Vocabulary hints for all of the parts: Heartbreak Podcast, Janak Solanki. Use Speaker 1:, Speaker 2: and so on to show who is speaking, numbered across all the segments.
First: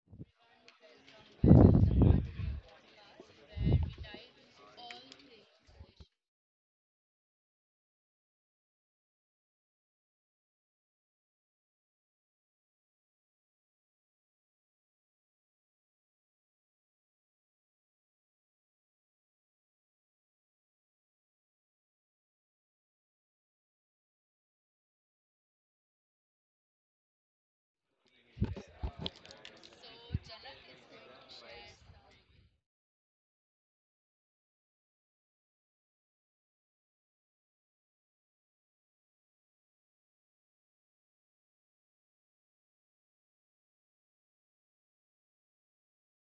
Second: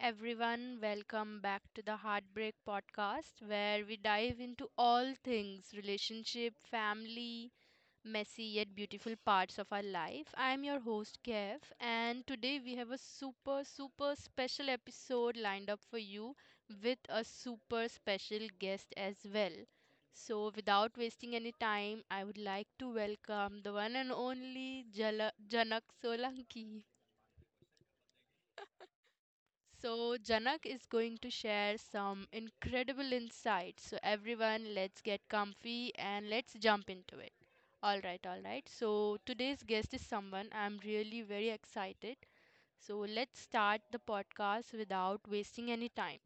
Speaker 1: everyone, welcome back to the Heartbreak Podcast, where we dive into all things relationship, family, messy yet beautiful parts of our life. I'm your host, Kev, and today we have a super, super special episode lined up for you with a super special guest as well. So, without wasting any time, I would like to welcome the one and only Janak Solanki. So, Janak is going to share some incredible insights. So, everyone, let's get comfy and let's jump into it. All right, all right. So, today's guest is someone I'm really very excited. So, let's start the podcast without wasting any time.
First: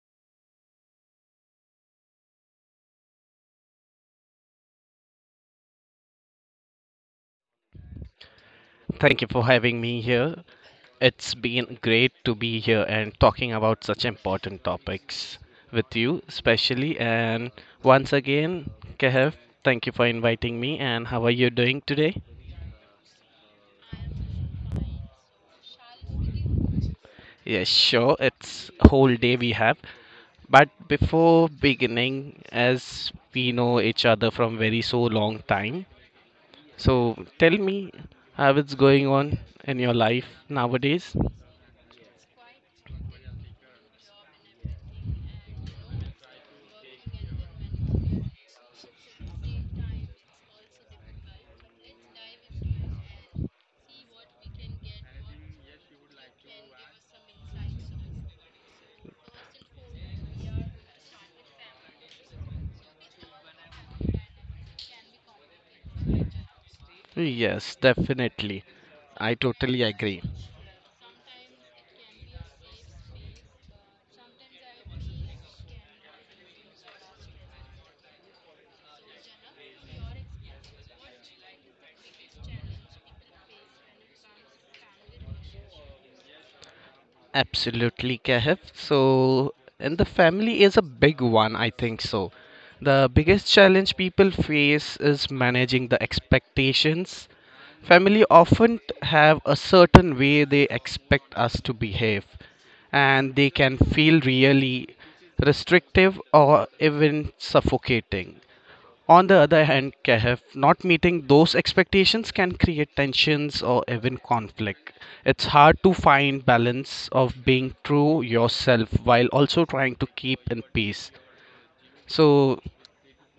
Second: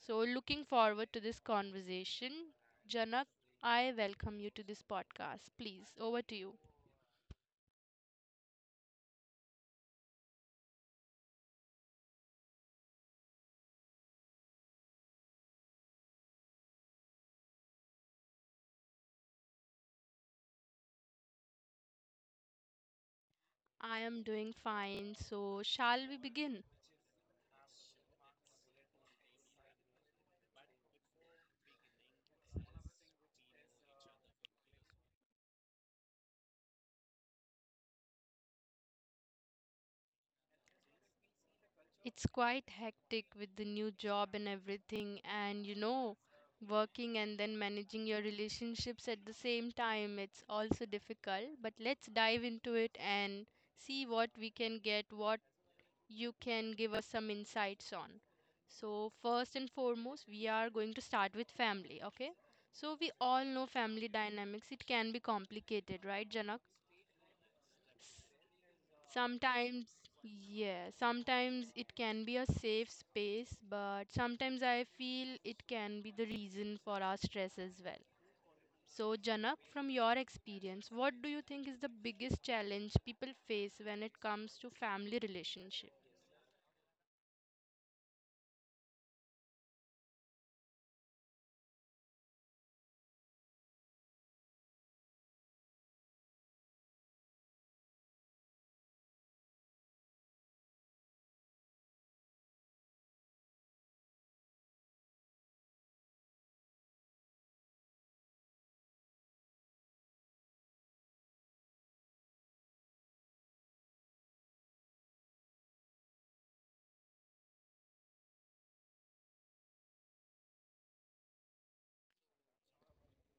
Speaker 1: So, looking forward to this conversation. Janak, I welcome you to this podcast. Please, over to you.
Speaker 2: Thank you for having me here. It's been great to be here and talking about such important topics with you, especially. And once again, Kehav, thank you for inviting me. And how are you doing today?
Speaker 1: I am doing fine. So, shall we begin?
Speaker 2: Yes, sure. It's whole day we have. But before beginning, as we know each other from very so long time, so tell me how it's going on in your life nowadays.
Speaker 1: It's quite hectic with the new job and everything, and working and then managing your relationships at the same time. It's also difficult, but let's dive into it and see what we can get, what you can give us some insights on. So, first and foremost, we are going to start with family, okay? So, we all know family dynamics. It can be complicated, right, Janak?
Speaker 2: Yes, definitely. I totally
Speaker 1: Sometimes,
Speaker 2: agree.
Speaker 1: yeah, sometimes it can be a safe space, but sometimes I feel it can be the reason for our stress as well. So, Janak, from your experience, what do you think is the biggest challenge people face when it comes to family relationship?
Speaker 2: Absolutely, Kehf. So, and the family is a big one, I think so. The biggest challenge people face is managing the expectations. Family often have a certain way they expect us to behave, and they can feel really restrictive or even suffocating. On the other hand, Kehf, not meeting those expectations can create tensions or even conflict. It's hard to find balance of being true yourself while also trying to keep in peace. So,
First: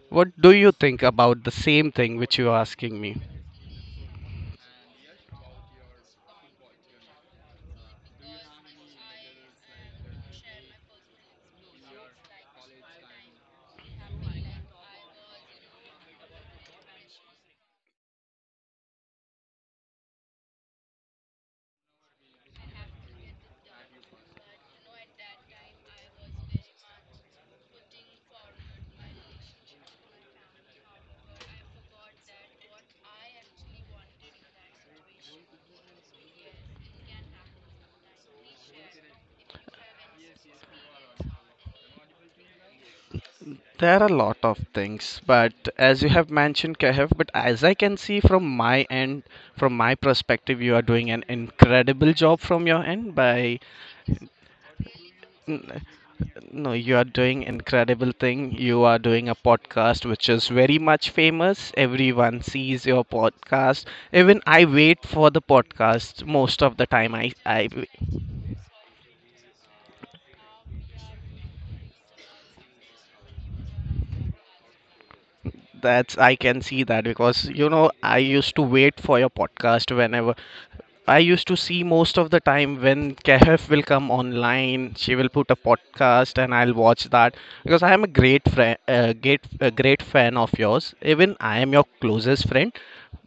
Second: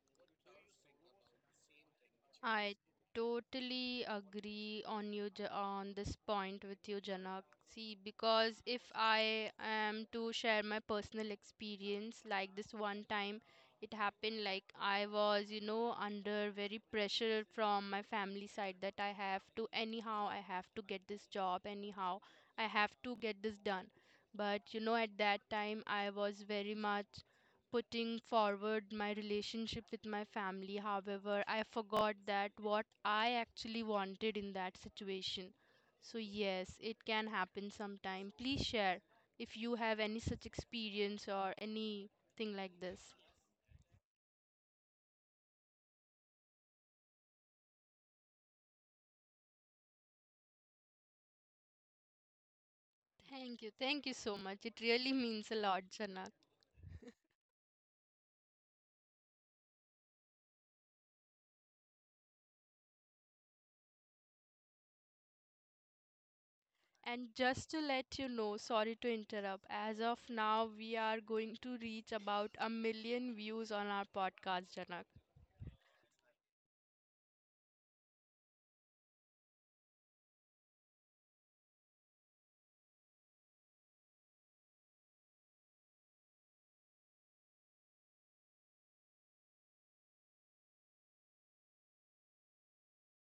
Speaker 2: what do you think about the same thing which you are
Speaker 1: I
Speaker 2: asking me?
Speaker 1: totally agree on you on this point with you, Janak. See, because if I am to share my personal experience, like this one time, it happened like I was, under very pressure from my family side, that I have to anyhow, I have to get this job anyhow, I have to get this done. But at that time, I was very much putting forward my relationship with my family. However, I forgot that what I actually wanted in that situation. So, yes, it can happen sometime. Please share if you have any such experience or anything like this.
Speaker 2: There are a lot of things, but as you have mentioned, Kehf, but as I can see from my end, from my perspective, you are doing an incredible job from your end by.
Speaker 1: Thank you. Thank you so much. It really means a lot, Janak.
Speaker 2: No, you are doing incredible thing. You are doing a podcast which is very much famous. Everyone sees your podcast. Even I wait for the podcast most of the time.
Speaker 1: And just
Speaker 2: I
Speaker 1: to let you know, sorry to interrupt, as of now, we are going to reach about a million views on our podcast, Janak.
Speaker 2: That's, I can see that, because I used to wait for your podcast whenever I used to see most of the time when KF will come online. She will put a podcast and I'll watch that, because I am a great friend, a great fan of yours. Even I am your closest friend.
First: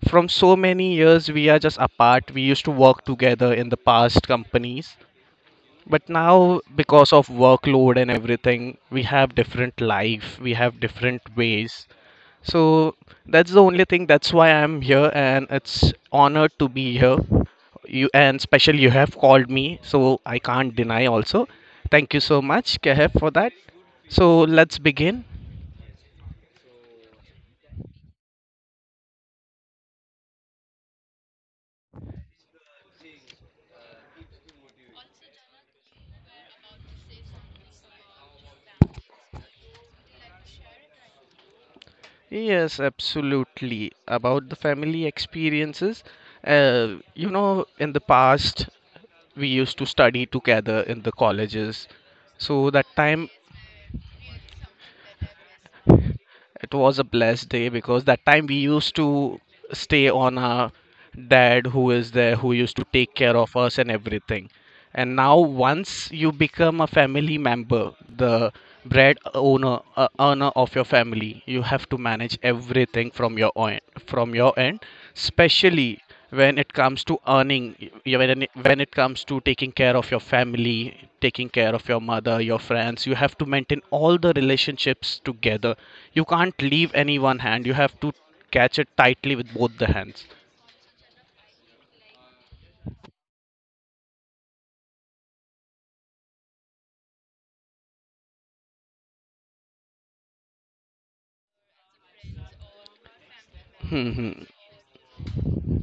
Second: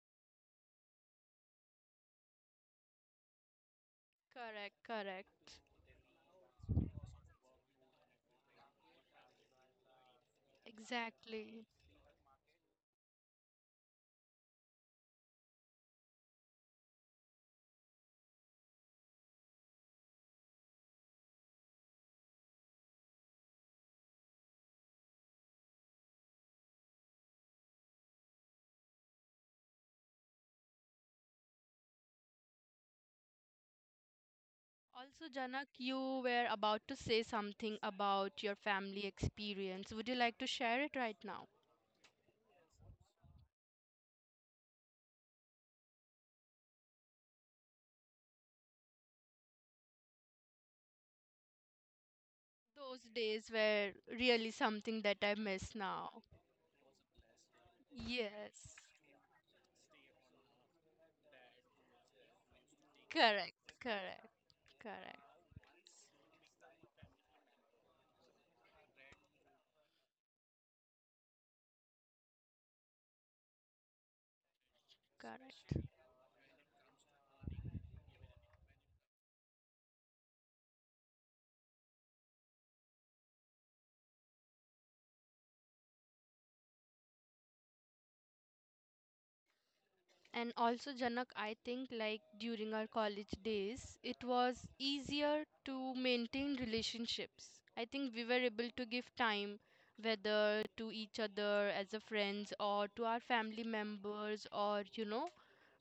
Speaker 2: From so many years we are just apart. We used to work together in the past
Speaker 1: Correct,
Speaker 2: companies,
Speaker 1: correct.
Speaker 2: but now because of workload and everything, we have different life, we have different
Speaker 1: Exactly.
Speaker 2: ways. So that's the only thing, that's why I'm here, and it's honored to be here. You and special, you have called me, so I can't deny also. Thank you so much, Kehef, for that. So let's begin.
Speaker 1: Also, Janak, you were about to say something about your family experience. Would you like to share it right now?
Speaker 2: Yes, absolutely. About the family experiences, in the past, we used to study together in the colleges. So that
Speaker 1: Those
Speaker 2: time.
Speaker 1: days were really something that I miss now.
Speaker 2: It was a blessed day, because that time we
Speaker 1: Yes.
Speaker 2: used to stay on our dad who is there, who used to take care
Speaker 1: Correct,
Speaker 2: of us and
Speaker 1: correct,
Speaker 2: everything. And
Speaker 1: correct,
Speaker 2: now, once you become a family member, the bread owner, earner of your family, you have to manage everything from your own, from your end,
Speaker 1: correct.
Speaker 2: especially when it comes to earning, when when it comes to taking care of your family, taking care of your mother, your friends, you have to maintain all the relationships together. You can't leave any one hand, you have to catch it tightly with both the hands.
Speaker 1: And also, Janak, I think like during our college days, it was easier to maintain relationships. I think we were able to give time, whether to each other as a friends or to our family
Speaker 2: Hmm, hmm.
Speaker 1: members,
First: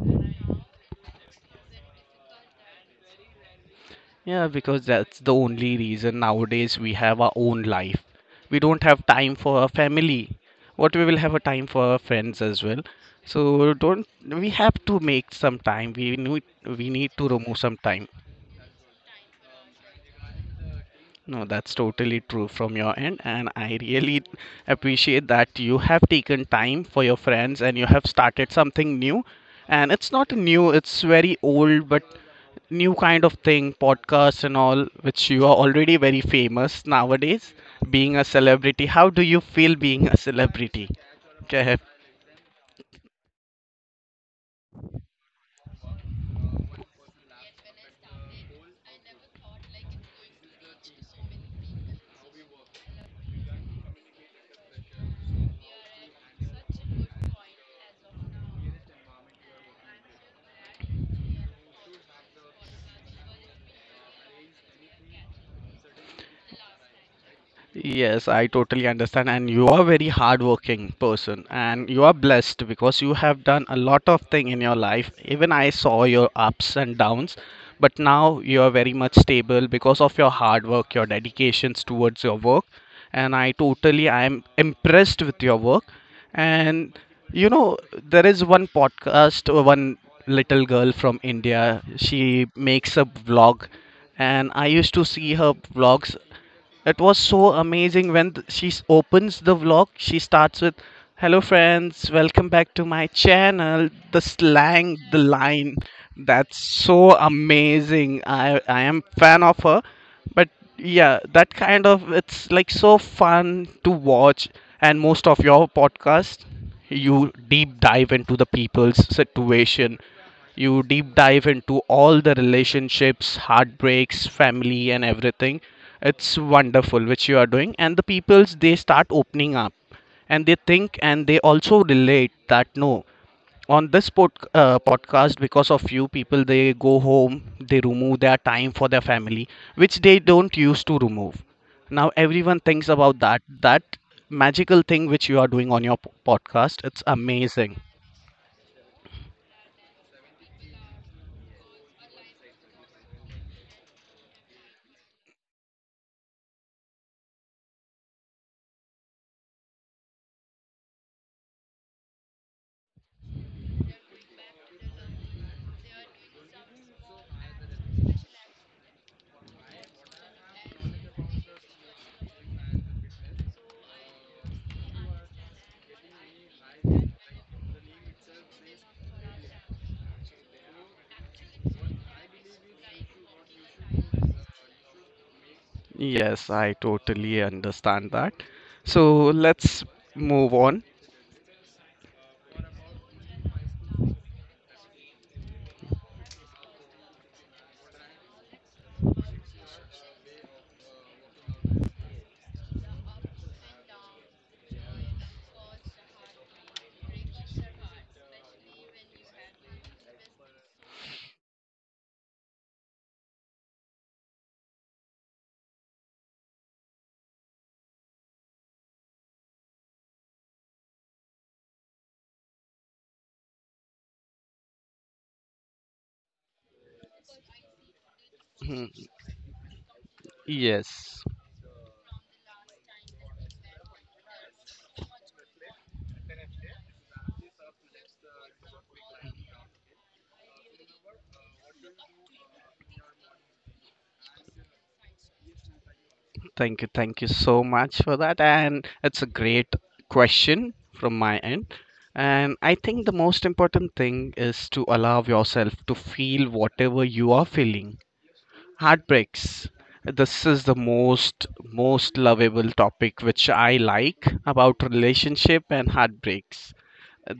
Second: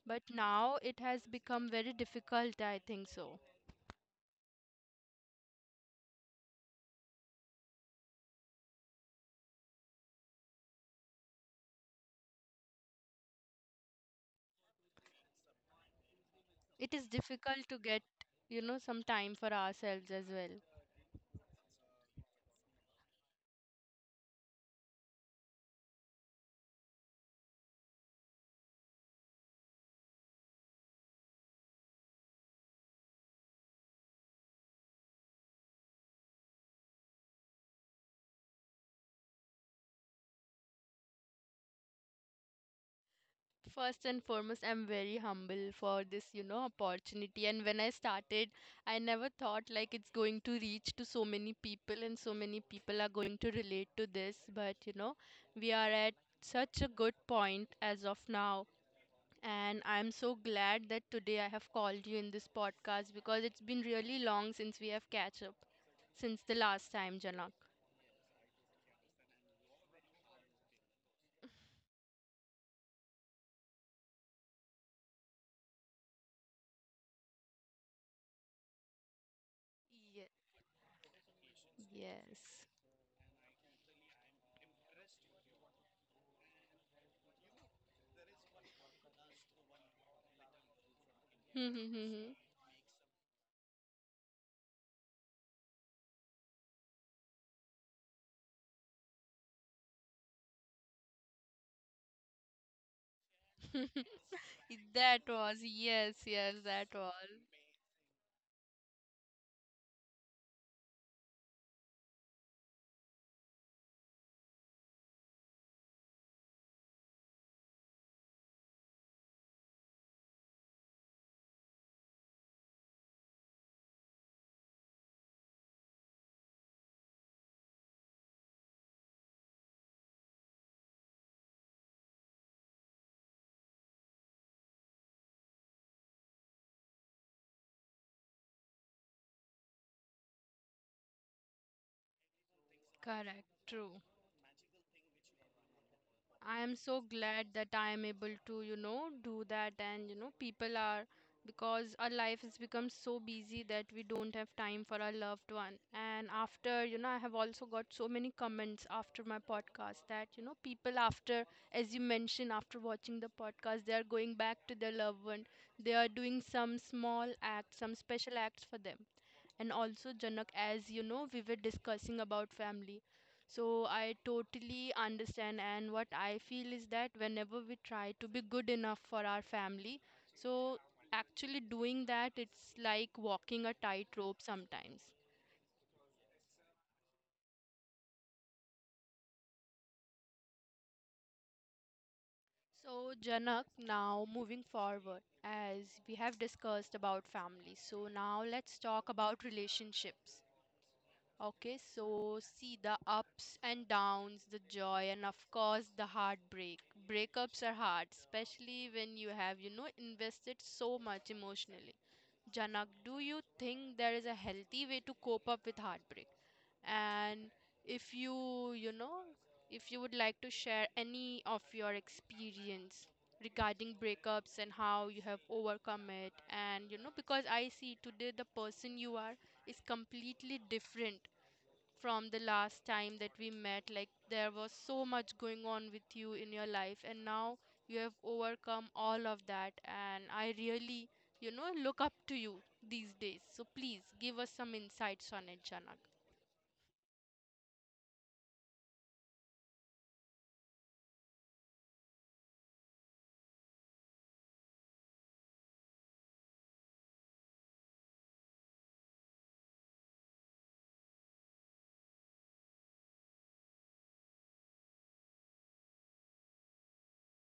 Speaker 1: but now it has become very difficult, I think so.
Speaker 2: Yeah, because that's the only reason nowadays we have our own life, we don't have time for our family. What, we will have a time for our friends as well? So don't, we have to make some time, we need we
Speaker 1: It is
Speaker 2: need to remove
Speaker 1: difficult
Speaker 2: some
Speaker 1: to get,
Speaker 2: time.
Speaker 1: some time for ourselves as well.
Speaker 2: No, that's totally true from your end, and I really appreciate that you have taken time for your friends and you have started something new. And it's not new, it's very old, but new kind of thing, podcasts and all, which you are already very famous nowadays. Being a celebrity, how do you feel being a celebrity? Okay.
Speaker 1: First and foremost, I'm very humble for this opportunity. And when I started, I never thought like it's going to reach to so many people, and so many people are going to relate to this. But we are at such a good point as of now. And I'm so glad that today I have called you in this podcast, because it's been really long since we have catch up since the last time, Janak.
Speaker 2: Yes, I totally understand. And you are very hardworking person and you are blessed because you have done a lot of thing in your life. Even I saw your ups and downs, but now you are very much stable because of your hard work, your dedications towards your work.
Speaker 1: Yes.
Speaker 2: And I am impressed with your work. And you know, there is one podcast, one little girl from India.
Speaker 1: Yes.
Speaker 2: She makes a vlog, and I used to see her vlogs. It was so amazing when opens the vlog. She starts with, "Hello friends, welcome back to my channel." The slang, the
Speaker 1: That was,
Speaker 2: line,
Speaker 1: yes, yes,
Speaker 2: that's
Speaker 1: that
Speaker 2: so
Speaker 1: was.
Speaker 2: amazing. I am fan of her, but yeah, that kind of, it's like so fun to watch. And most of your podcast, you deep dive into the people's situation, you deep dive into all the relationships, heartbreaks, family, and everything. It's wonderful which you are doing, and the peoples they start opening up, and they think, and they also relate that no, on this podcast, because of you, people they go home, they remove their time for their family which they don't used to remove. Now everyone thinks about that,
Speaker 1: Correct,
Speaker 2: that
Speaker 1: true.
Speaker 2: magical thing which you are doing on your
Speaker 1: I am
Speaker 2: podcast.
Speaker 1: so
Speaker 2: It's
Speaker 1: glad that
Speaker 2: amazing.
Speaker 1: I am able to do that, and people are, because our life has become so busy that we don't have time for our loved one. And after I have also got so many comments after my podcast that people, after, as you mentioned, after watching the podcast, they are going back to their loved one. They are doing some small act, some special acts for them. And also, Janak, as you know, we were discussing about family. So I totally understand, and what I feel is that whenever we try to be good enough for our family, so actually doing that, it's like walking a tightrope sometimes.
Speaker 2: Yes, I totally understand that. So let's move on.
Speaker 1: So, Janak, now moving forward, as we have discussed about family, so now let's talk about relationships. Okay, so see, the ups and downs, the joy, and of course the heartbreak. Breakups are hard, especially when you have invested so much emotionally. Janak, do you think there is a healthy way to cope up with heartbreak? And if you would like to share any of your experience regarding breakups, and how you have overcome it, and because I see today the
Speaker 2: Mhm.
Speaker 1: person you are is completely different
Speaker 2: Yes,
Speaker 1: from the last time that we met. Like, there was so much going on with you in your life, and now you have overcome all of that, and I really look up to you these days. So please give us some insights on it, Janak.
Speaker 2: thank you so much for that. And it's a great question from my end. And I think the most important thing is to allow yourself to feel whatever you are feeling. Heartbreaks, this is the most lovable topic which I like about relationship and heartbreaks.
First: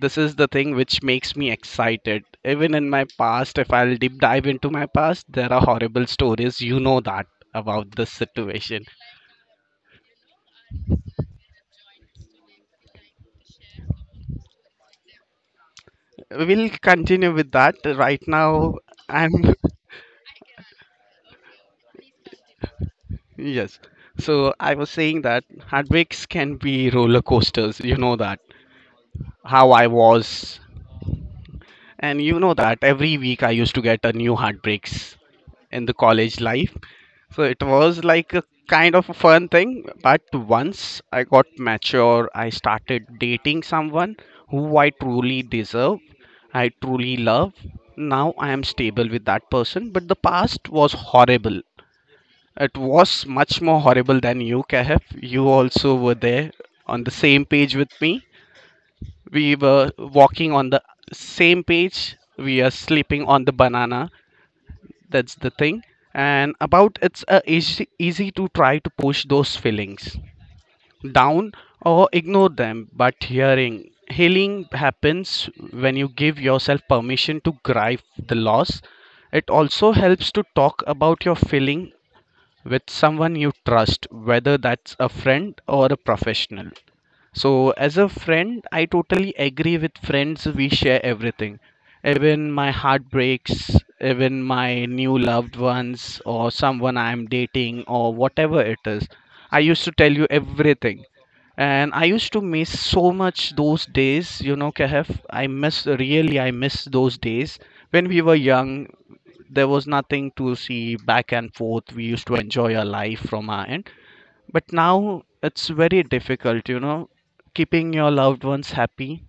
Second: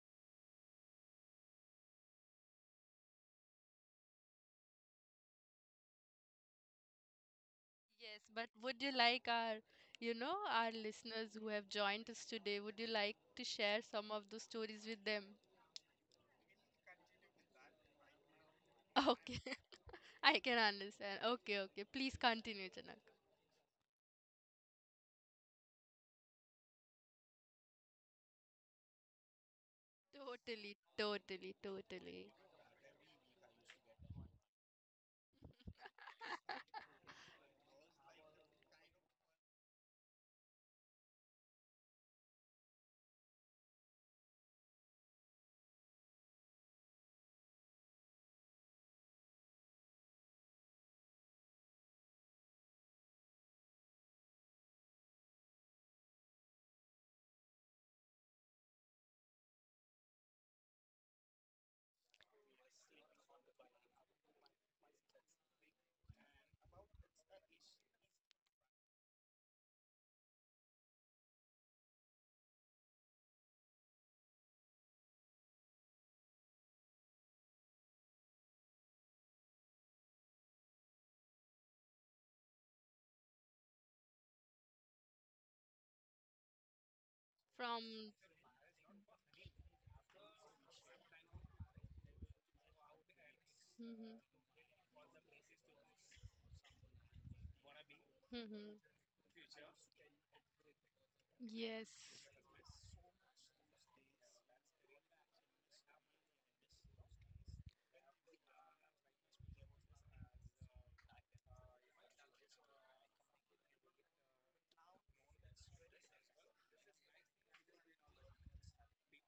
Speaker 2: This is the thing which makes me excited. Even in my past, if I'll deep dive into my past, there are horrible stories, you know that, about this
Speaker 1: Yes, but would
Speaker 2: situation.
Speaker 1: you like, our you know our listeners who have joined us today, would you like to share some of the stories with them?
Speaker 2: We'll continue with that right now. I'm
Speaker 1: Okay. I can understand. Okay, okay, please continue, Janak.
Speaker 2: yes, so I was saying that heartbreaks can be roller coasters, you know that, how I was.
Speaker 1: Totally, totally,
Speaker 2: And
Speaker 1: totally.
Speaker 2: you know that every week I used to get a new heartbreaks in the college life. So it was like a kind of a fun thing. But once I got mature, I started dating someone who I truly deserve, I truly love. Now I am stable with that person, but the past was horrible. It was much more horrible than you, Kehf. You also were there on the same page with me. We were walking on the same page. We are sleeping on the banana. That's the thing. And about it's easy to try to push those feelings down or ignore them. But hearing healing happens when you give yourself permission to grieve the loss. It also helps to talk about your feeling with someone you trust, whether that's a friend or a professional. So, as a
Speaker 1: From
Speaker 2: friend, I totally agree with friends. We share everything, even my heartbreaks,
Speaker 1: Mhm.
Speaker 2: even my new loved ones, or someone I'm dating, or whatever
Speaker 1: Mm-hmm.
Speaker 2: it is. I used to tell you everything. And I
Speaker 1: Yes.
Speaker 2: used to miss so much those days, Kehf. I miss, really, I miss those days. When we were young, there was nothing to see back and forth. We used to enjoy our life from our end. But now it's very difficult, keeping your loved ones happy.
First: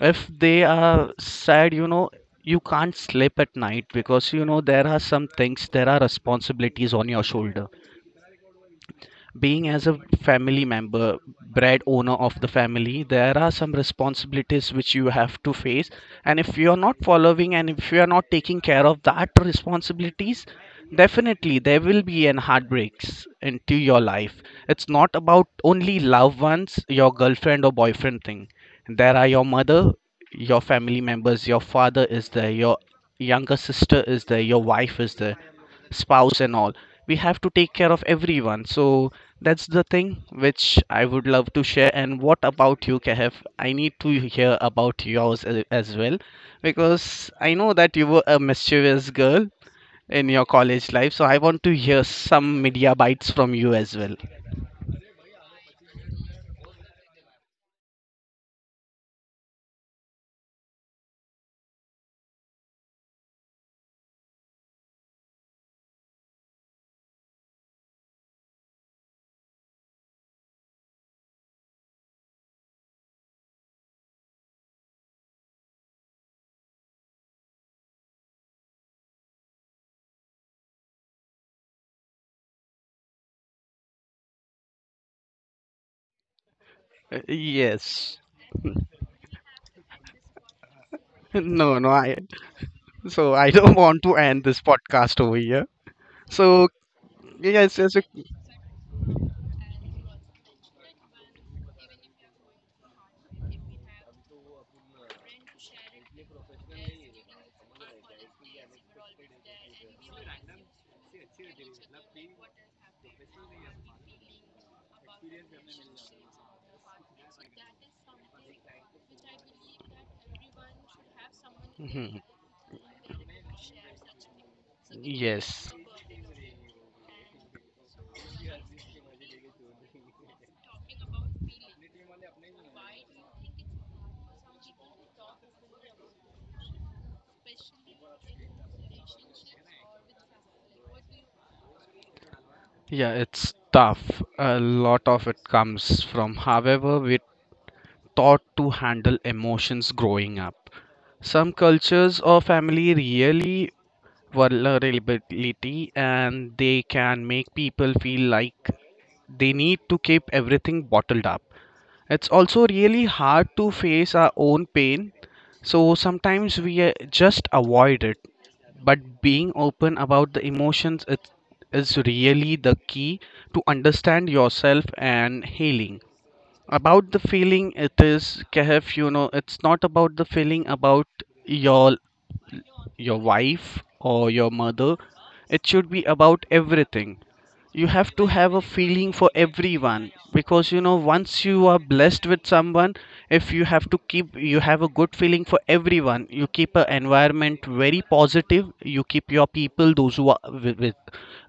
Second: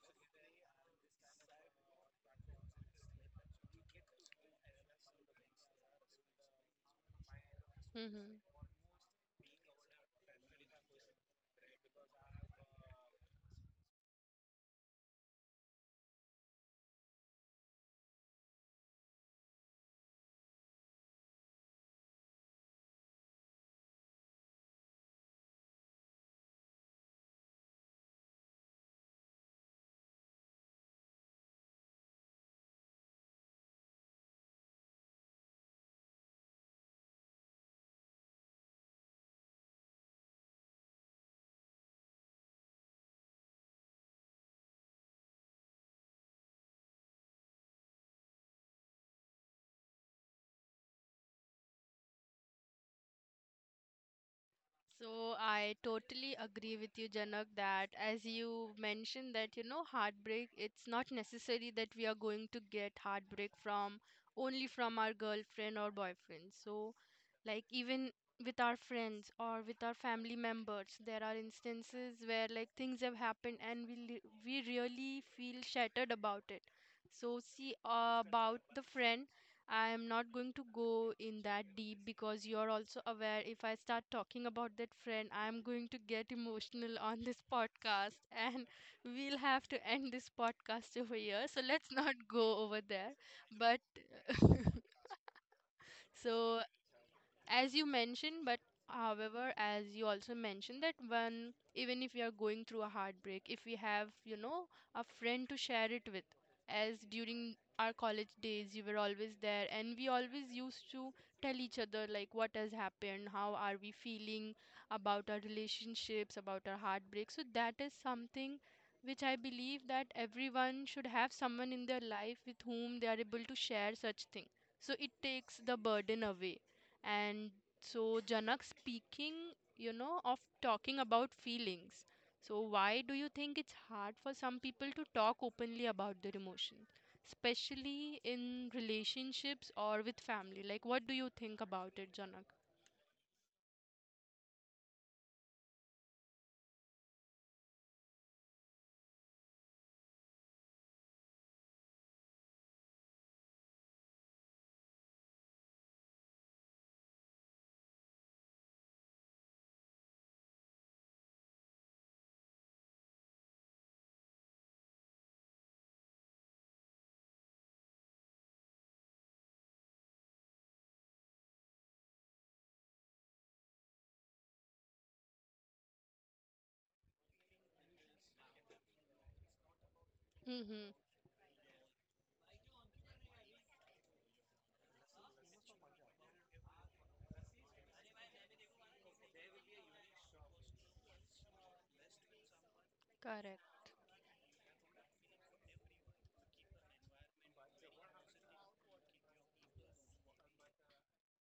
Speaker 2: If they are sad, you can't sleep at night, because there are some things, there are responsibilities on your shoulder,
Speaker 1: Mm-hmm.
Speaker 2: being as a family member, bread owner of the family. There are some responsibilities which you have to face, and if you are not following, and if you are not taking care of that responsibilities, definitely there will be an heartbreaks into your life. It's not about only loved ones, your girlfriend or boyfriend thing. There are your mother, your family members, your father is there, your younger sister is there, your wife is there, spouse and all. We have to take care of everyone. So that's the thing which I would love to share. And what about you, Kev? I need to hear about yours as well, because I know that you were a mischievous girl in your college life, so I want to hear some media bites from you as well.
Speaker 1: So I totally agree with you, Janak, that as you mentioned that heartbreak, it's not necessary that we are going to get heartbreak from only from our girlfriend or boyfriend. So, like, even with our friends or with our family members, there are instances where like things have happened, and we really feel shattered about it. So see, about the friend. I am not going to go in that deep, because you're also aware, if I start talking about that friend, I'm going to get emotional on this
Speaker 2: Yes,
Speaker 1: podcast, and we'll have to end this podcast over here. So
Speaker 2: no, no,
Speaker 1: let's
Speaker 2: I
Speaker 1: not go over there.
Speaker 2: so I don't
Speaker 1: But
Speaker 2: want to end this podcast over here.
Speaker 1: so,
Speaker 2: So
Speaker 1: as
Speaker 2: yes,
Speaker 1: you
Speaker 2: yes,
Speaker 1: mentioned, but however, as you also mentioned, that when, even if we are going through a heartbreak, if we have a friend to share it with, as during our college days, you were always there, and we always used to tell each other like what has happened, how are we feeling about our relationships, about our heartbreak. So that is something which I believe that everyone should have someone in their
Speaker 2: Mhm.
Speaker 1: life with whom they are able to share such thing, so it takes
Speaker 2: Yes.
Speaker 1: the burden away. And so, Janak, speaking of talking about feelings. So, why do you think it's hard for some people to talk openly about their emotions, especially in relationships or with family? Like, what do you think about it, Janak?
Speaker 2: Yeah, it's tough. A lot of it comes from however we're taught to handle emotions growing up. Some cultures or family really vulnerability, and they can make people feel like they need to keep everything bottled up. It's also really hard to face our own pain, so sometimes we just avoid it. But being open about the emotions, it is really the key to understand yourself and healing. About the feeling, it is Kehf, you know, it's not about the feeling
Speaker 1: Mm-hmm.
Speaker 2: about your your wife or your mother. It should be about everything. You have to have a feeling for everyone, because you know, once you are blessed with someone, if you have
Speaker 1: Correct.
Speaker 2: to keep, you have a good feeling for everyone, you keep an environment very positive. You keep your people, those who are with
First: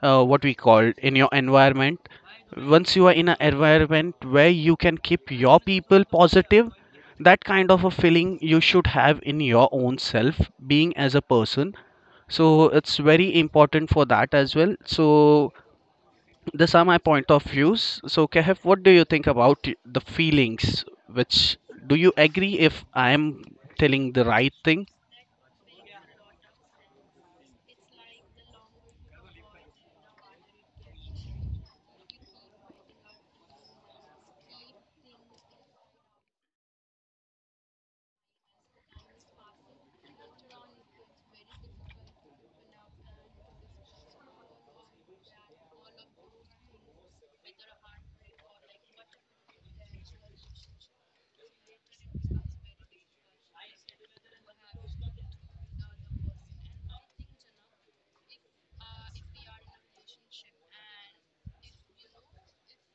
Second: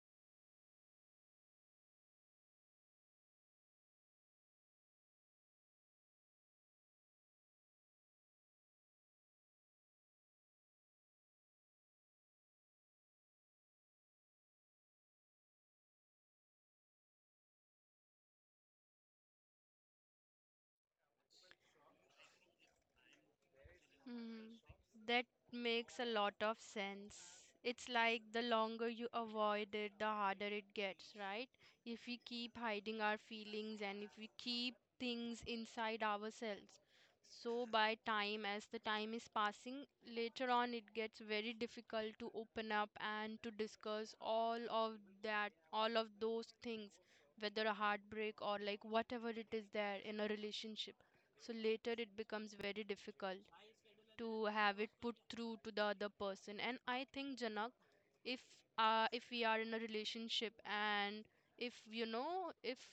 Speaker 2: what we call in your environment. Once you are in an environment where you can keep your people positive, that kind of a feeling you should have in your own self, being as a person. So it's very important for that as well. So these are my point of views. So Kehef, what do you think about the feelings, which, do you agree if I am telling the right
Speaker 1: Mm,
Speaker 2: thing?
Speaker 1: that makes a lot of sense. It's like the longer you avoid it, the harder it gets, right? If we keep hiding our feelings, and if we keep things inside ourselves. So by time, as the time is passing, later on it gets very difficult to open up and to discuss all of that, all of those things, whether a heartbreak or like whatever it is there in a relationship. So later it becomes very difficult to have it put through to the other person. And I think, Janak, if if we are in a relationship, and if you know if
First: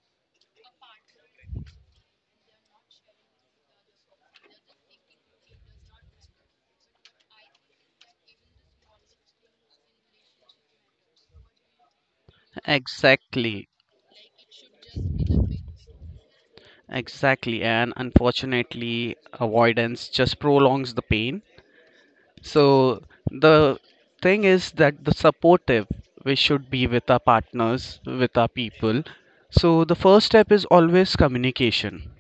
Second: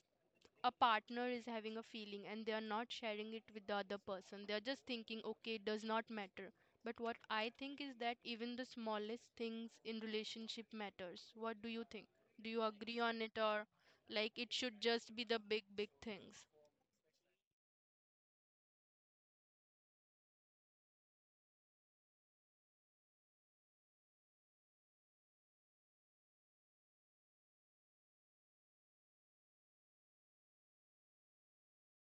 Speaker 1: a partner is having a feeling and they are not sharing it with the other person, they are just thinking, okay, it does not matter. But what I think is that even the smallest things in relationship matters. What do you think? Do you agree on it? Or
Speaker 2: Exactly.
Speaker 1: like, it should just be the big, big things?
Speaker 2: Exactly, and unfortunately, avoidance just prolongs the pain. So the thing is that the supportive, we should be with our partners, with our people. So the first step is always communication.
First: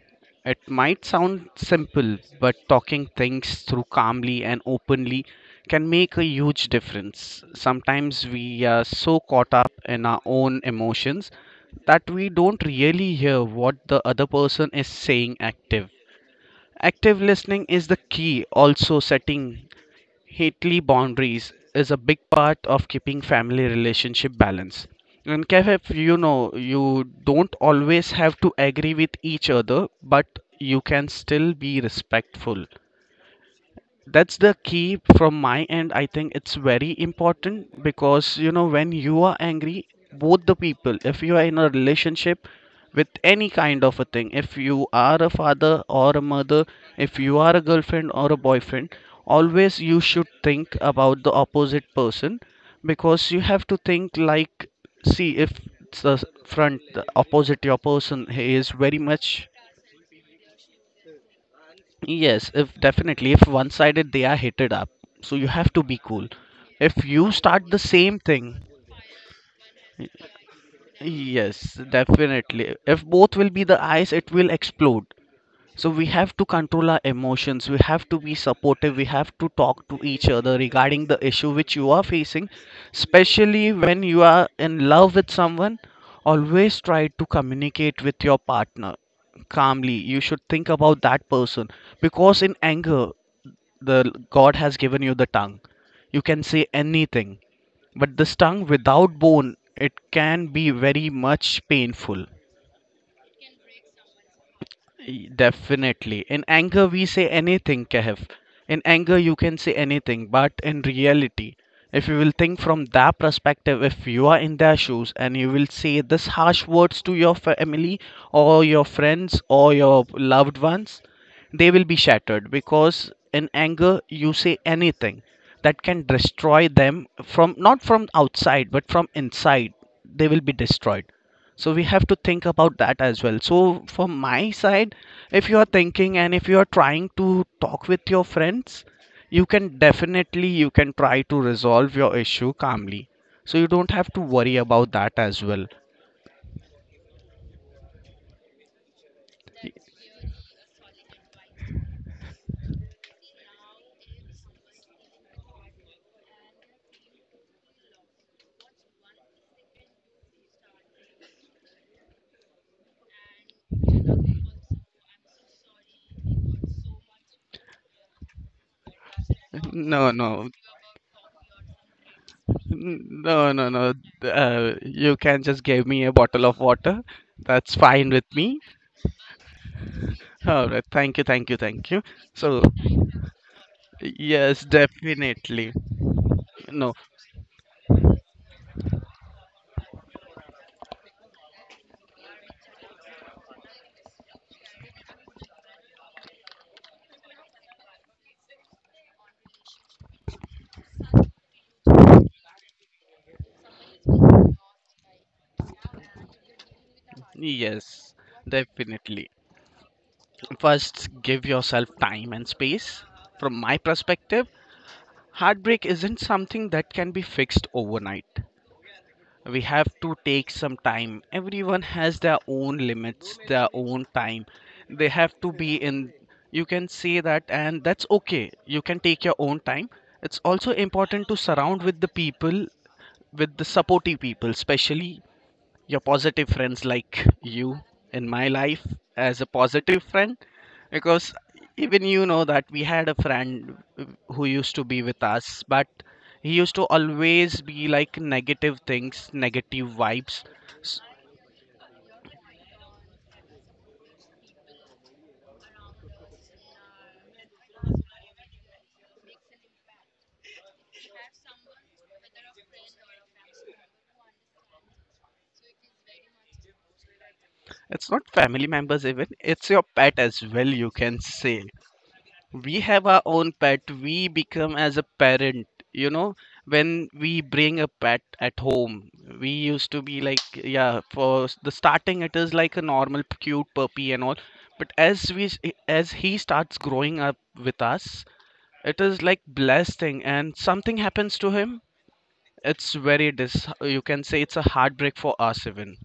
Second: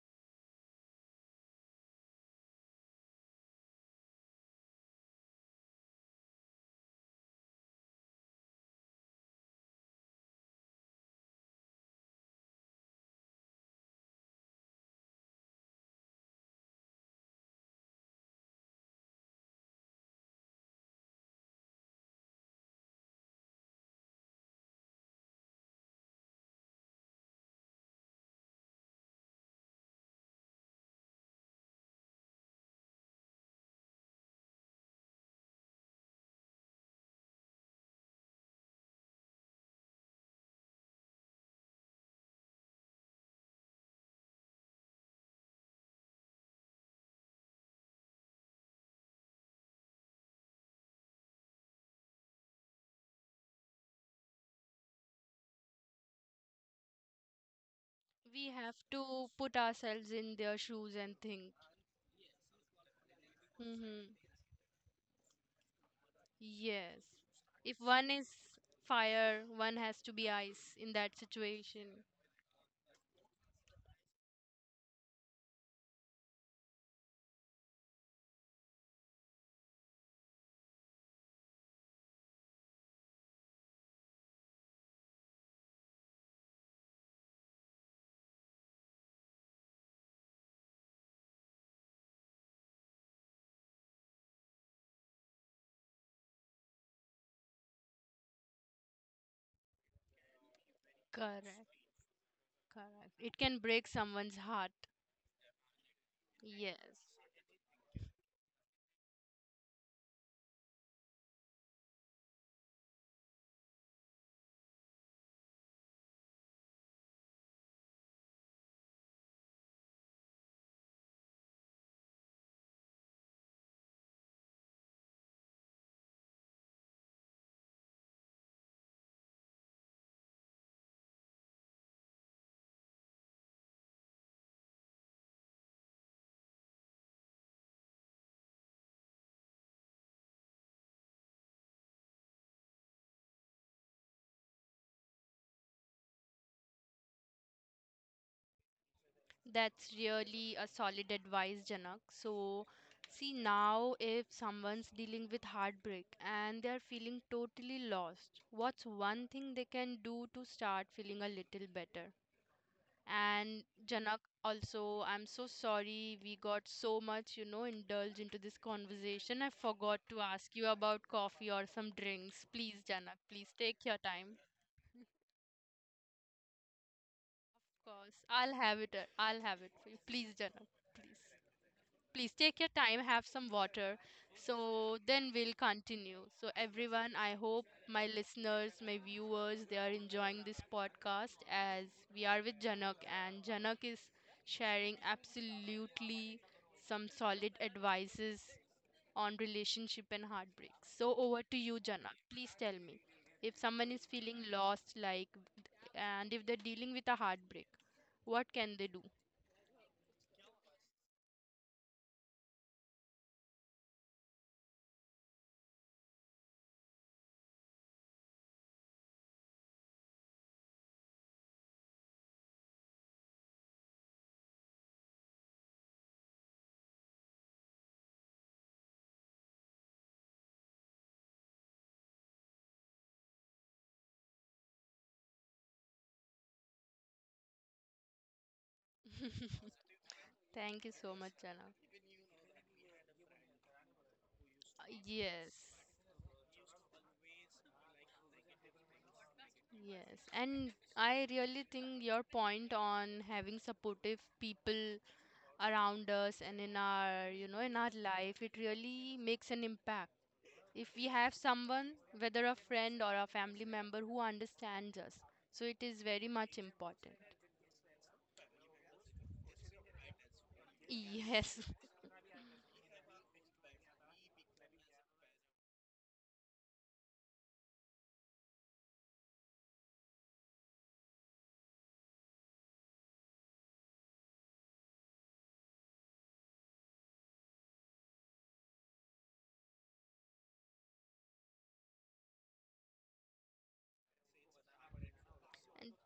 Speaker 2: It might sound simple, but talking things through calmly and openly can make a huge difference. Sometimes we are so caught up in our own emotions that we don't really hear what the other person is saying. Active listening is the key. Also, setting healthy boundaries is a big part of keeping family relationship balance. And Kevin, you know, you don't always have to agree with each other, but you can still be respectful. That's the key from my end. I think it's very important, because you know, when you are angry, both the people, if you are in a relationship with any kind of a thing, if you are a father or a mother, if you are a girlfriend or a boyfriend, always you should think about the opposite person, because you have to think like, see if the front, the opposite, your person,
Speaker 1: We
Speaker 2: he is
Speaker 1: have
Speaker 2: very much.
Speaker 1: to put ourselves in their shoes and think.
Speaker 2: Yes, if definitely if one
Speaker 1: Hmm.
Speaker 2: sided they are heated up. So you have to be cool.
Speaker 1: Yes.
Speaker 2: If you start the
Speaker 1: If one
Speaker 2: same
Speaker 1: is
Speaker 2: thing,
Speaker 1: fire, one has to be ice in that
Speaker 2: yes,
Speaker 1: situation.
Speaker 2: definitely. If both will be the eyes, it will explode. So we have to control our emotions. We have to be supportive. We have to talk to each other regarding the issue which you are facing, especially when you are in love with someone. Always try to communicate with your partner calmly. You should think about that person, because in anger, the god has given you the tongue, you can say anything, but this tongue without bone, it can be very much
Speaker 1: Correct,
Speaker 2: painful.
Speaker 1: correct. It can break someone's heart.
Speaker 2: Definitely. In anger,
Speaker 1: Yes,
Speaker 2: we say anything, Kehf. In anger, you can say anything, but in reality, if you will think from that perspective, if you are in their shoes and you will say this harsh words to your family or your friends or your loved ones, they will be shattered, because in anger you say anything that can destroy them, from not from outside but from inside, they will be destroyed. So we have to think about that as well. So from my side, if you are thinking and if you are trying to talk with your friends, you can definitely, you can try to resolve your issue calmly, so you don't have to worry about that as well.
Speaker 1: that's really a solid advice, Janak. So, see, now if someone's dealing with heartbreak and they're feeling totally lost, what's one thing they can do to start feeling a little better? And Janak, also, I'm so sorry we got so much indulged into this conversation. I forgot
Speaker 2: No,
Speaker 1: to
Speaker 2: no.
Speaker 1: ask you about coffee or some drinks. Please, Janak,
Speaker 2: No,
Speaker 1: please
Speaker 2: no,
Speaker 1: take
Speaker 2: no.
Speaker 1: your time.
Speaker 2: You can just give me a bottle of water. That's
Speaker 1: Of
Speaker 2: fine
Speaker 1: course,
Speaker 2: with
Speaker 1: I'll
Speaker 2: me.
Speaker 1: have it. I'll have it for you. Please, Janak,
Speaker 2: All right.
Speaker 1: please.
Speaker 2: Thank you, thank you, thank you.
Speaker 1: Please take
Speaker 2: So,
Speaker 1: your time, have some water.
Speaker 2: yes,
Speaker 1: So then we'll
Speaker 2: definitely.
Speaker 1: continue. So,
Speaker 2: No,
Speaker 1: everyone, I hope my listeners, my viewers, they are enjoying this podcast, as we are with Janak, and Janak is sharing absolutely some solid advices on relationship and heartbreak. So, over to you, Janak. Please tell me, if someone is feeling lost, like, and if they're dealing with a heartbreak,
Speaker 2: yes,
Speaker 1: what can they do?
Speaker 2: definitely. First, give yourself time and space. From my perspective, heartbreak isn't something that can be fixed overnight. We have to take some time. Everyone has their own limits, their own time. They have to be in, you can say that, and that's okay, you can take your own time. It's also important to surround with the people, with the supportive people, especially your positive friends like you in my life, as a positive friend.
Speaker 1: Thank you so much,
Speaker 2: Because
Speaker 1: Janak.
Speaker 2: even you know that we had a friend who used to be with
Speaker 1: Yes,
Speaker 2: us, but he used to always be like negative things, negative
Speaker 1: yes,
Speaker 2: vibes.
Speaker 1: and
Speaker 2: S-
Speaker 1: I really think your point on having supportive people around us and in our life, it really makes an impact. If we have someone, whether a friend or a family member who understands us, so it is very much important.
Speaker 2: it's not family members even, it's your pet as well, you can
Speaker 1: Yes.
Speaker 2: say. We have our own pet, we become as a parent. You know, when we bring a pet at home, we used to be like, yeah, for the starting it is like a normal cute puppy and all, but as we as he starts growing up with us, it is like blessing. And something happens to him, it's very dis you can say it's a heartbreak for us
Speaker 1: And
Speaker 2: even.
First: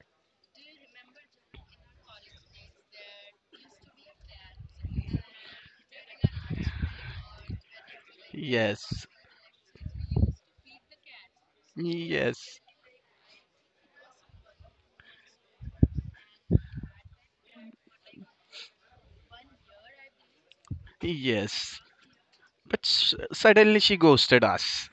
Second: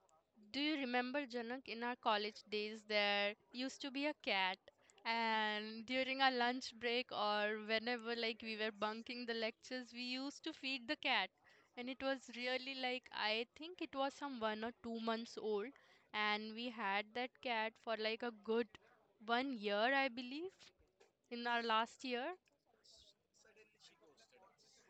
Speaker 1: do you remember, Janak, in our college days, there used to be a cat, and during our lunch break or whenever we were
Speaker 2: Yes.
Speaker 1: bunking the lectures, we used to feed the cat. And it was
Speaker 2: Yes.
Speaker 1: really I think it was some 1 or 2 months old, and we had that cat for like a good 1 year, I believe, in our
Speaker 2: Yes,
Speaker 1: last year.
Speaker 2: but suddenly she ghosted us.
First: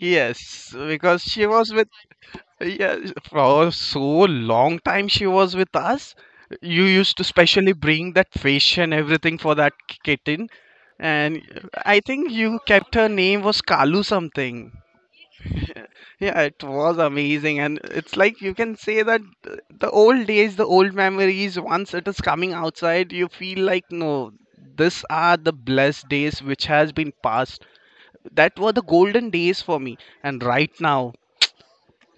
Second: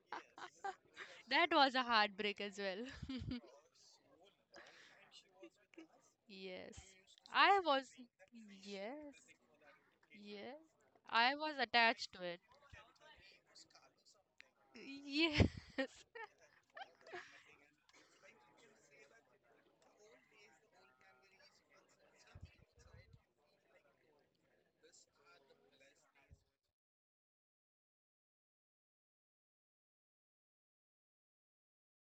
Speaker 2: Yes, because she
Speaker 1: That
Speaker 2: was
Speaker 1: was a
Speaker 2: with,
Speaker 1: heartbreak as well.
Speaker 2: yeah, for so long time she was with us.
Speaker 1: Yes.
Speaker 2: You used to
Speaker 1: I
Speaker 2: specially
Speaker 1: was,
Speaker 2: bring that fish and
Speaker 1: yes.
Speaker 2: everything for that kitten,
Speaker 1: Yes, I
Speaker 2: and
Speaker 1: was
Speaker 2: I
Speaker 1: attached to
Speaker 2: think
Speaker 1: it.
Speaker 2: you kept her name was Kalu something.
Speaker 1: Yes.
Speaker 2: Yeah, it was amazing, and it's like you can say that the old days, the old memories. Once it is coming outside, you feel like no, these are the blessed days which has been passed. That were the golden days for me, and right now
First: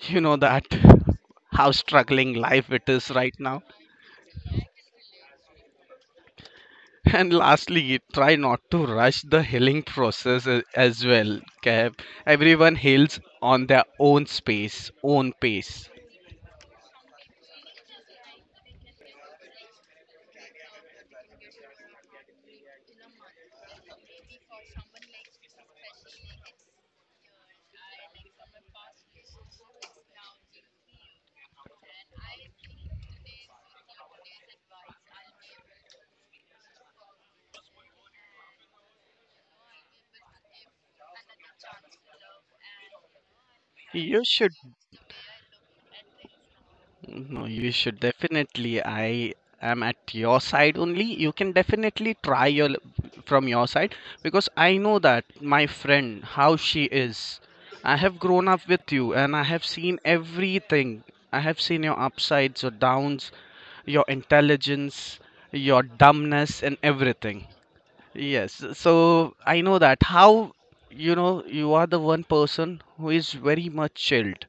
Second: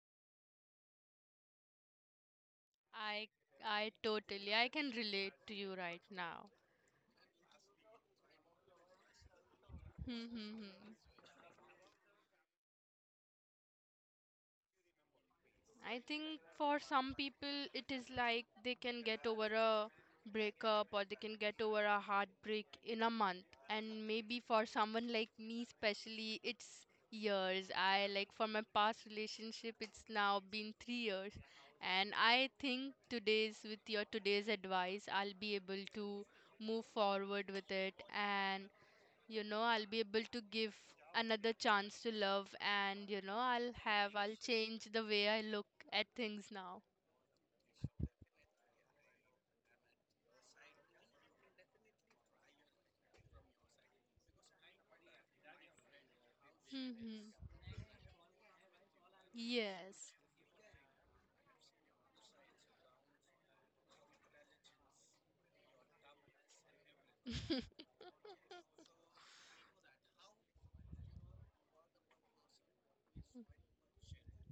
Speaker 2: you know that how struggling life it is
Speaker 1: I
Speaker 2: right now.
Speaker 1: I totally I can relate to you right now.
Speaker 2: And lastly, try not to rush the healing
Speaker 1: Hmm,
Speaker 2: process
Speaker 1: hmm, hmm.
Speaker 2: as well, okay? Everyone heals on their own space, own pace.
Speaker 1: I think for some people, it is like they can get over a breakup or they can get over a heartbreak in a month. And maybe for someone like me, especially, it's years. I, like, for my past relationship, it's now been 3 years. And I think today's, with your today's advice, I'll be able to move forward with it. And you know, I'll be able to give another chance to love. And you know, i'll have
Speaker 2: You
Speaker 1: i'll
Speaker 2: should.
Speaker 1: change the way I look at things now.
Speaker 2: No, you should definitely. I am at your side only. You can definitely try your, from your side, because I know that my friend, how she
Speaker 1: Hmm.
Speaker 2: is. I have grown up with you and I have seen
Speaker 1: Yes.
Speaker 2: everything. I have seen your upsides, your downs, your intelligence, your dumbness and everything. Yes. So I know that how, you know, you are the one person who is very much chilled.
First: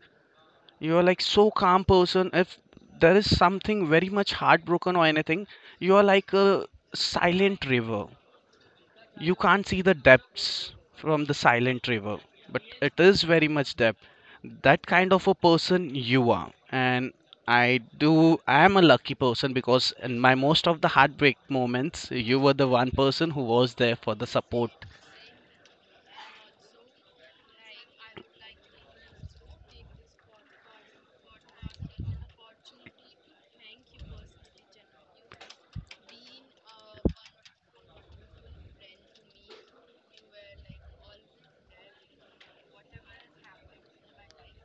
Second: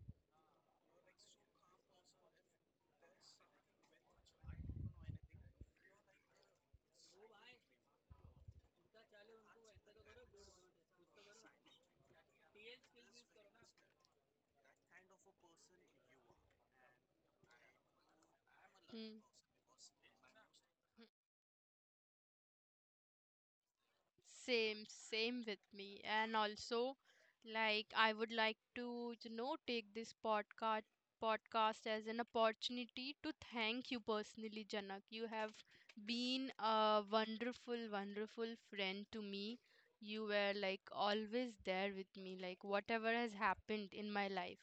Speaker 2: You are like so calm person. If there is something very much heartbroken or anything, you are like a silent river. You can't see the depths from the silent river, but it is very much depth. That kind of a person you are. And I do, I am a lucky
Speaker 1: Mm.
Speaker 2: person, because in my most of the heartbreak moments, you were the one person who was there for the support.
Speaker 1: Same, same with me. And also, like, I would like to, you know, take this podcast as an opportunity to thank you personally, Janak. You have been a wonderful, wonderful friend to me. You were like always there with me, like whatever has happened in my life,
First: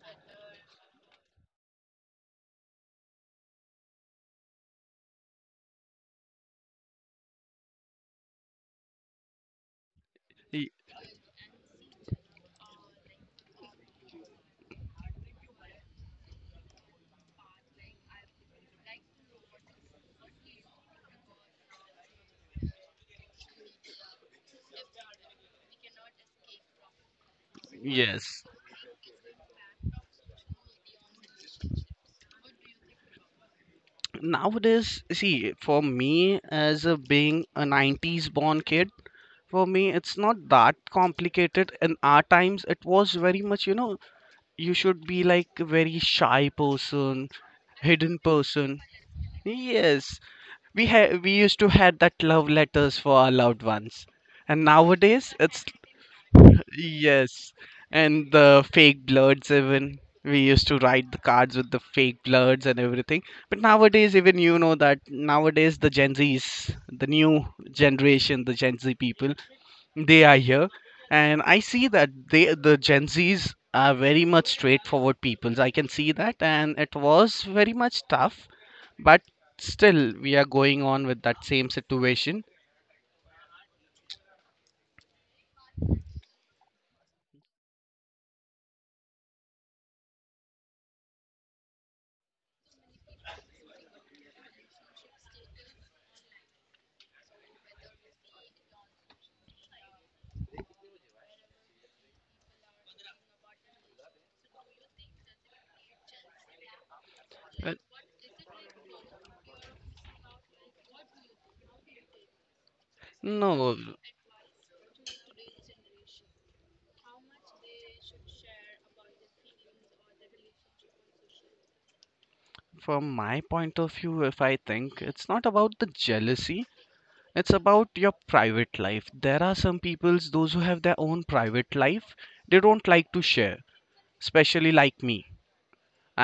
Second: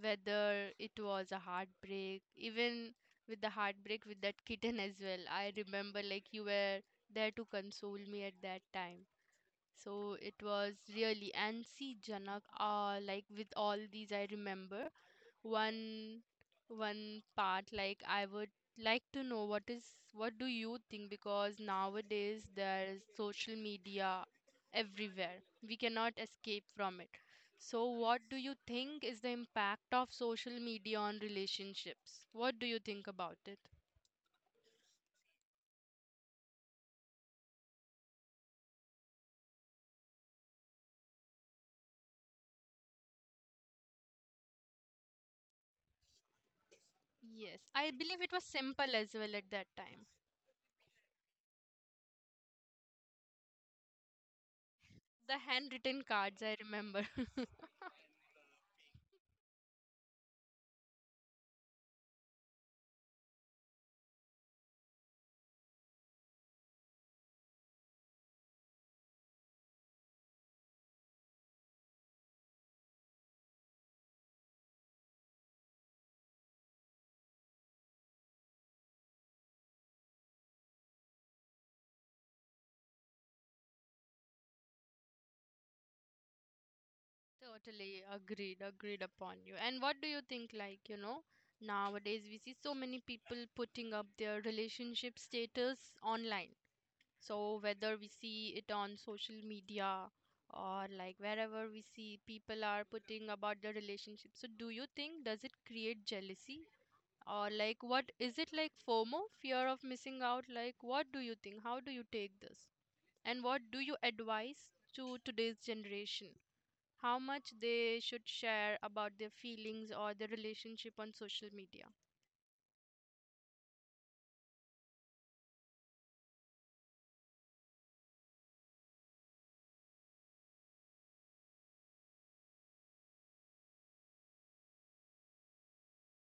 Speaker 1: whether it was a heartbreak, even with the heartbreak with that kitten as well. I remember like you were there to console me at that time. So it
Speaker 2: Y-
Speaker 1: was really, and see Janak, like with all these, I remember one one part, like I would like to know what is, what do you think, because nowadays there is social media everywhere. We cannot escape from it. So what do
Speaker 2: yes.
Speaker 1: you think is the impact of social media on relationships? What do you think about it?
Speaker 2: Nowadays, see, for me, as a being a 90s born kid, for me it's not that complicated. In our times, it was very much, you know, you should be like a very shy person,
Speaker 1: Yes, I
Speaker 2: hidden
Speaker 1: believe it was
Speaker 2: person.
Speaker 1: simple as well at that time.
Speaker 2: Yes, we used to had that love letters for our loved ones. And nowadays
Speaker 1: The
Speaker 2: it's,
Speaker 1: handwritten cards, I remember.
Speaker 2: yes, and the fake bloods even, we used to write the cards with the fake bloods and everything. But nowadays, even you know that nowadays the gen z's, the new generation, the gen z people, they are here. And I see that they, the gen z's are very much straightforward peoples, I can see that. And it was very much tough, but still we are going on with that same situation.
Speaker 1: Totally agreed, agreed upon you. And what do you think, like, you know, nowadays we see so many people putting up their relationship status online. So whether we see it on social media or like wherever we see people are putting about their relationship. So do you think, does it create jealousy? Or
Speaker 2: Uh,
Speaker 1: like what is it, like FOMO, fear of missing out? Like what do you think? How do you take this? And what
Speaker 2: no,
Speaker 1: do you advise to today's generation? How much they should share about their feelings or their relationship on social media?
Speaker 2: from my point of view, if I think, it's not about the jealousy, it's about your private life. There are some peoples those who have their own private life, they don't like to share, especially like me.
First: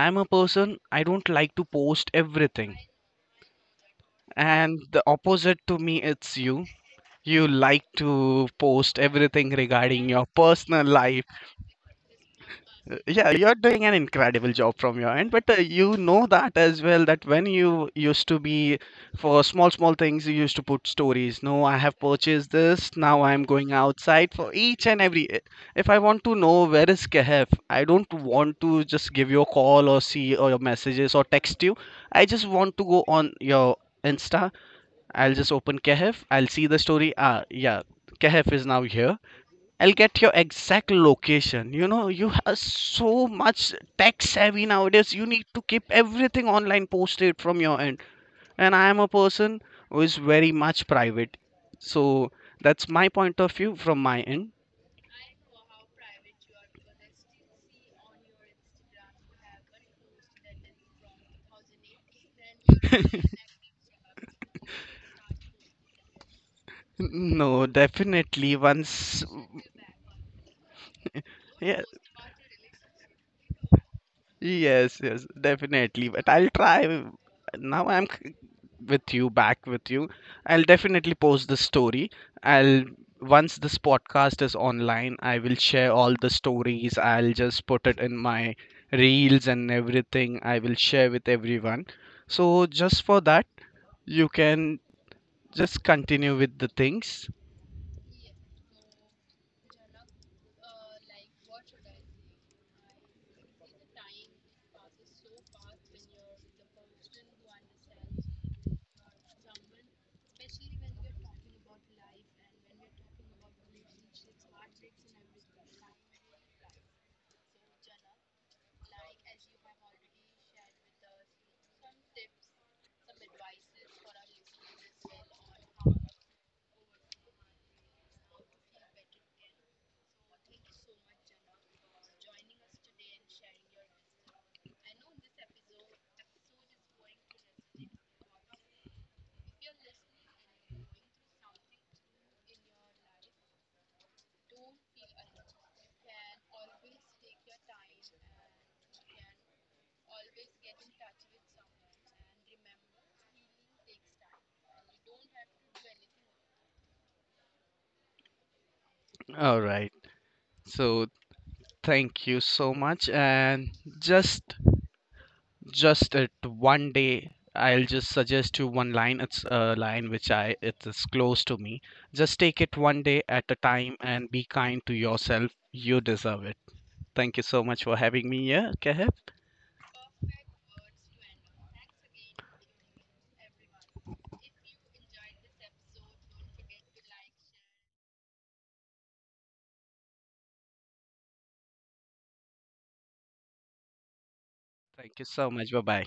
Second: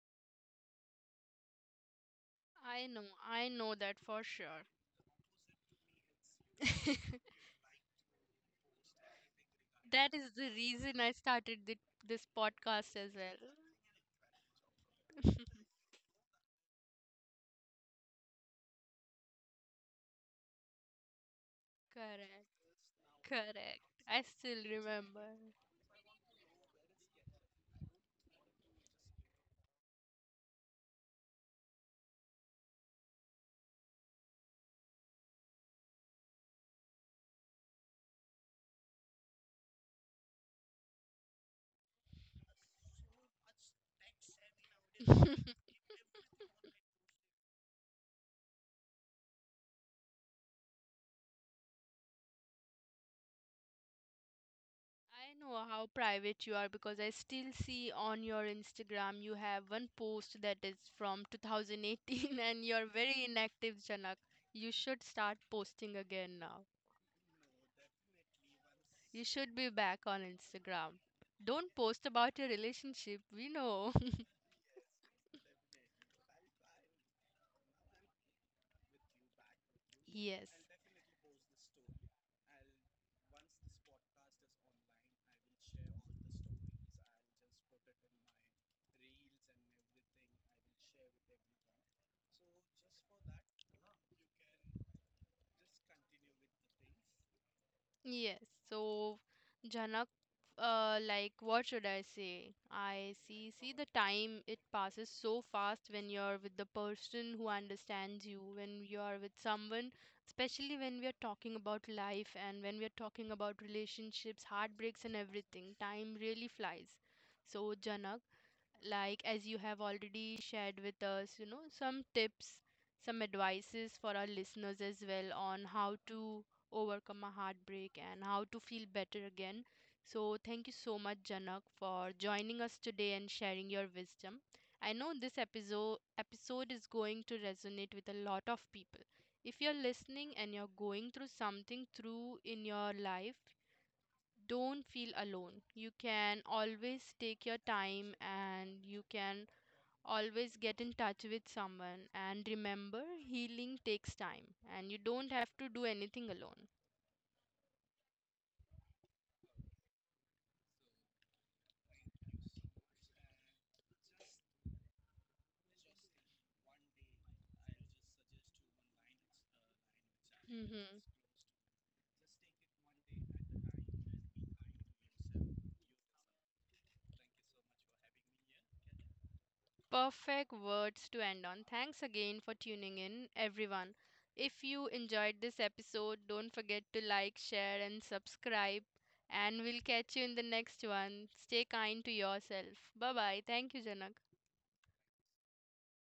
Speaker 2: I am a person, I don't like to post everything.
Speaker 1: I know that for sure.
Speaker 2: And the opposite to me, it's you. You like to post everything regarding
Speaker 1: That
Speaker 2: your
Speaker 1: is the
Speaker 2: personal
Speaker 1: reason I
Speaker 2: life.
Speaker 1: started the, this podcast as
Speaker 2: Yeah,
Speaker 1: well.
Speaker 2: you're doing an incredible job from your end, but you know that as well that when you used to be, for small, small things, you used to put stories. No, I have purchased
Speaker 1: Correct,
Speaker 2: this. Now I'm going
Speaker 1: correct. I
Speaker 2: outside for
Speaker 1: still
Speaker 2: each and every.
Speaker 1: remember.
Speaker 2: If I want to know where is Kehf, I don't want to just give you a call or see or your messages or text you. I just want to go on your Insta. I'll just open Kehf. I'll see the story. Ah, yeah, Kehf is now here. I'll get your exact location. You know, you have so much tech savvy nowadays. You need to keep everything online posted from your end. And I am a person who is very much private. So that's my point of view from my end.
Speaker 1: I know how private you are because I still see on your Instagram you have one post that is from 2018 and you're very inactive, Janak. You should start posting again now.
Speaker 2: No, definitely. Once,
Speaker 1: You should be back on Instagram. Don't
Speaker 2: yeah,
Speaker 1: post about your relationship, we know.
Speaker 2: yes, yes, definitely. But I'll try. Now I'm with you, back with you.
Speaker 1: Yes.
Speaker 2: I'll definitely post the story. I'll, once this podcast is online, I will share all the stories. I'll just put it in my reels and everything. I will share with everyone. So just for that, you can just continue with the things.
Speaker 1: Yes, so Janak, like what should I say? I see the time it passes so fast when you're with the person who understands you, when you are with someone, especially when we are talking about life and when we are talking about relationships, heartbreaks and everything. Time really flies. So Janak, like as you have already shared with us, you know, some tips, some advices for our listeners as well on how to overcome a heartbreak and how to feel better again. So, thank you so much, Janak, for joining us today and sharing your wisdom. I know this episode is going to resonate with a lot of people. If you're listening and you're going through something through in your life, don't feel alone. You can always take your time and you can always get in touch with someone. And remember, healing takes time and you don't have to do anything alone.
Speaker 2: All right. So thank you so much, and just just it one day, I'll just suggest you one line. It's a line which I, it
Speaker 1: Hmm.
Speaker 2: is close to me. Just take it one day at a time, and be kind to yourself. You deserve it. Thank you so much for having me here, Keheb.
Speaker 1: Perfect words to end on. Thanks again for tuning in, everyone. If you enjoyed this episode, don't forget to like, share, and subscribe. And we'll catch you in the next one. Stay kind to yourself. Bye bye. Thank you, Janak.
Speaker 2: Thank you so much. Bye bye.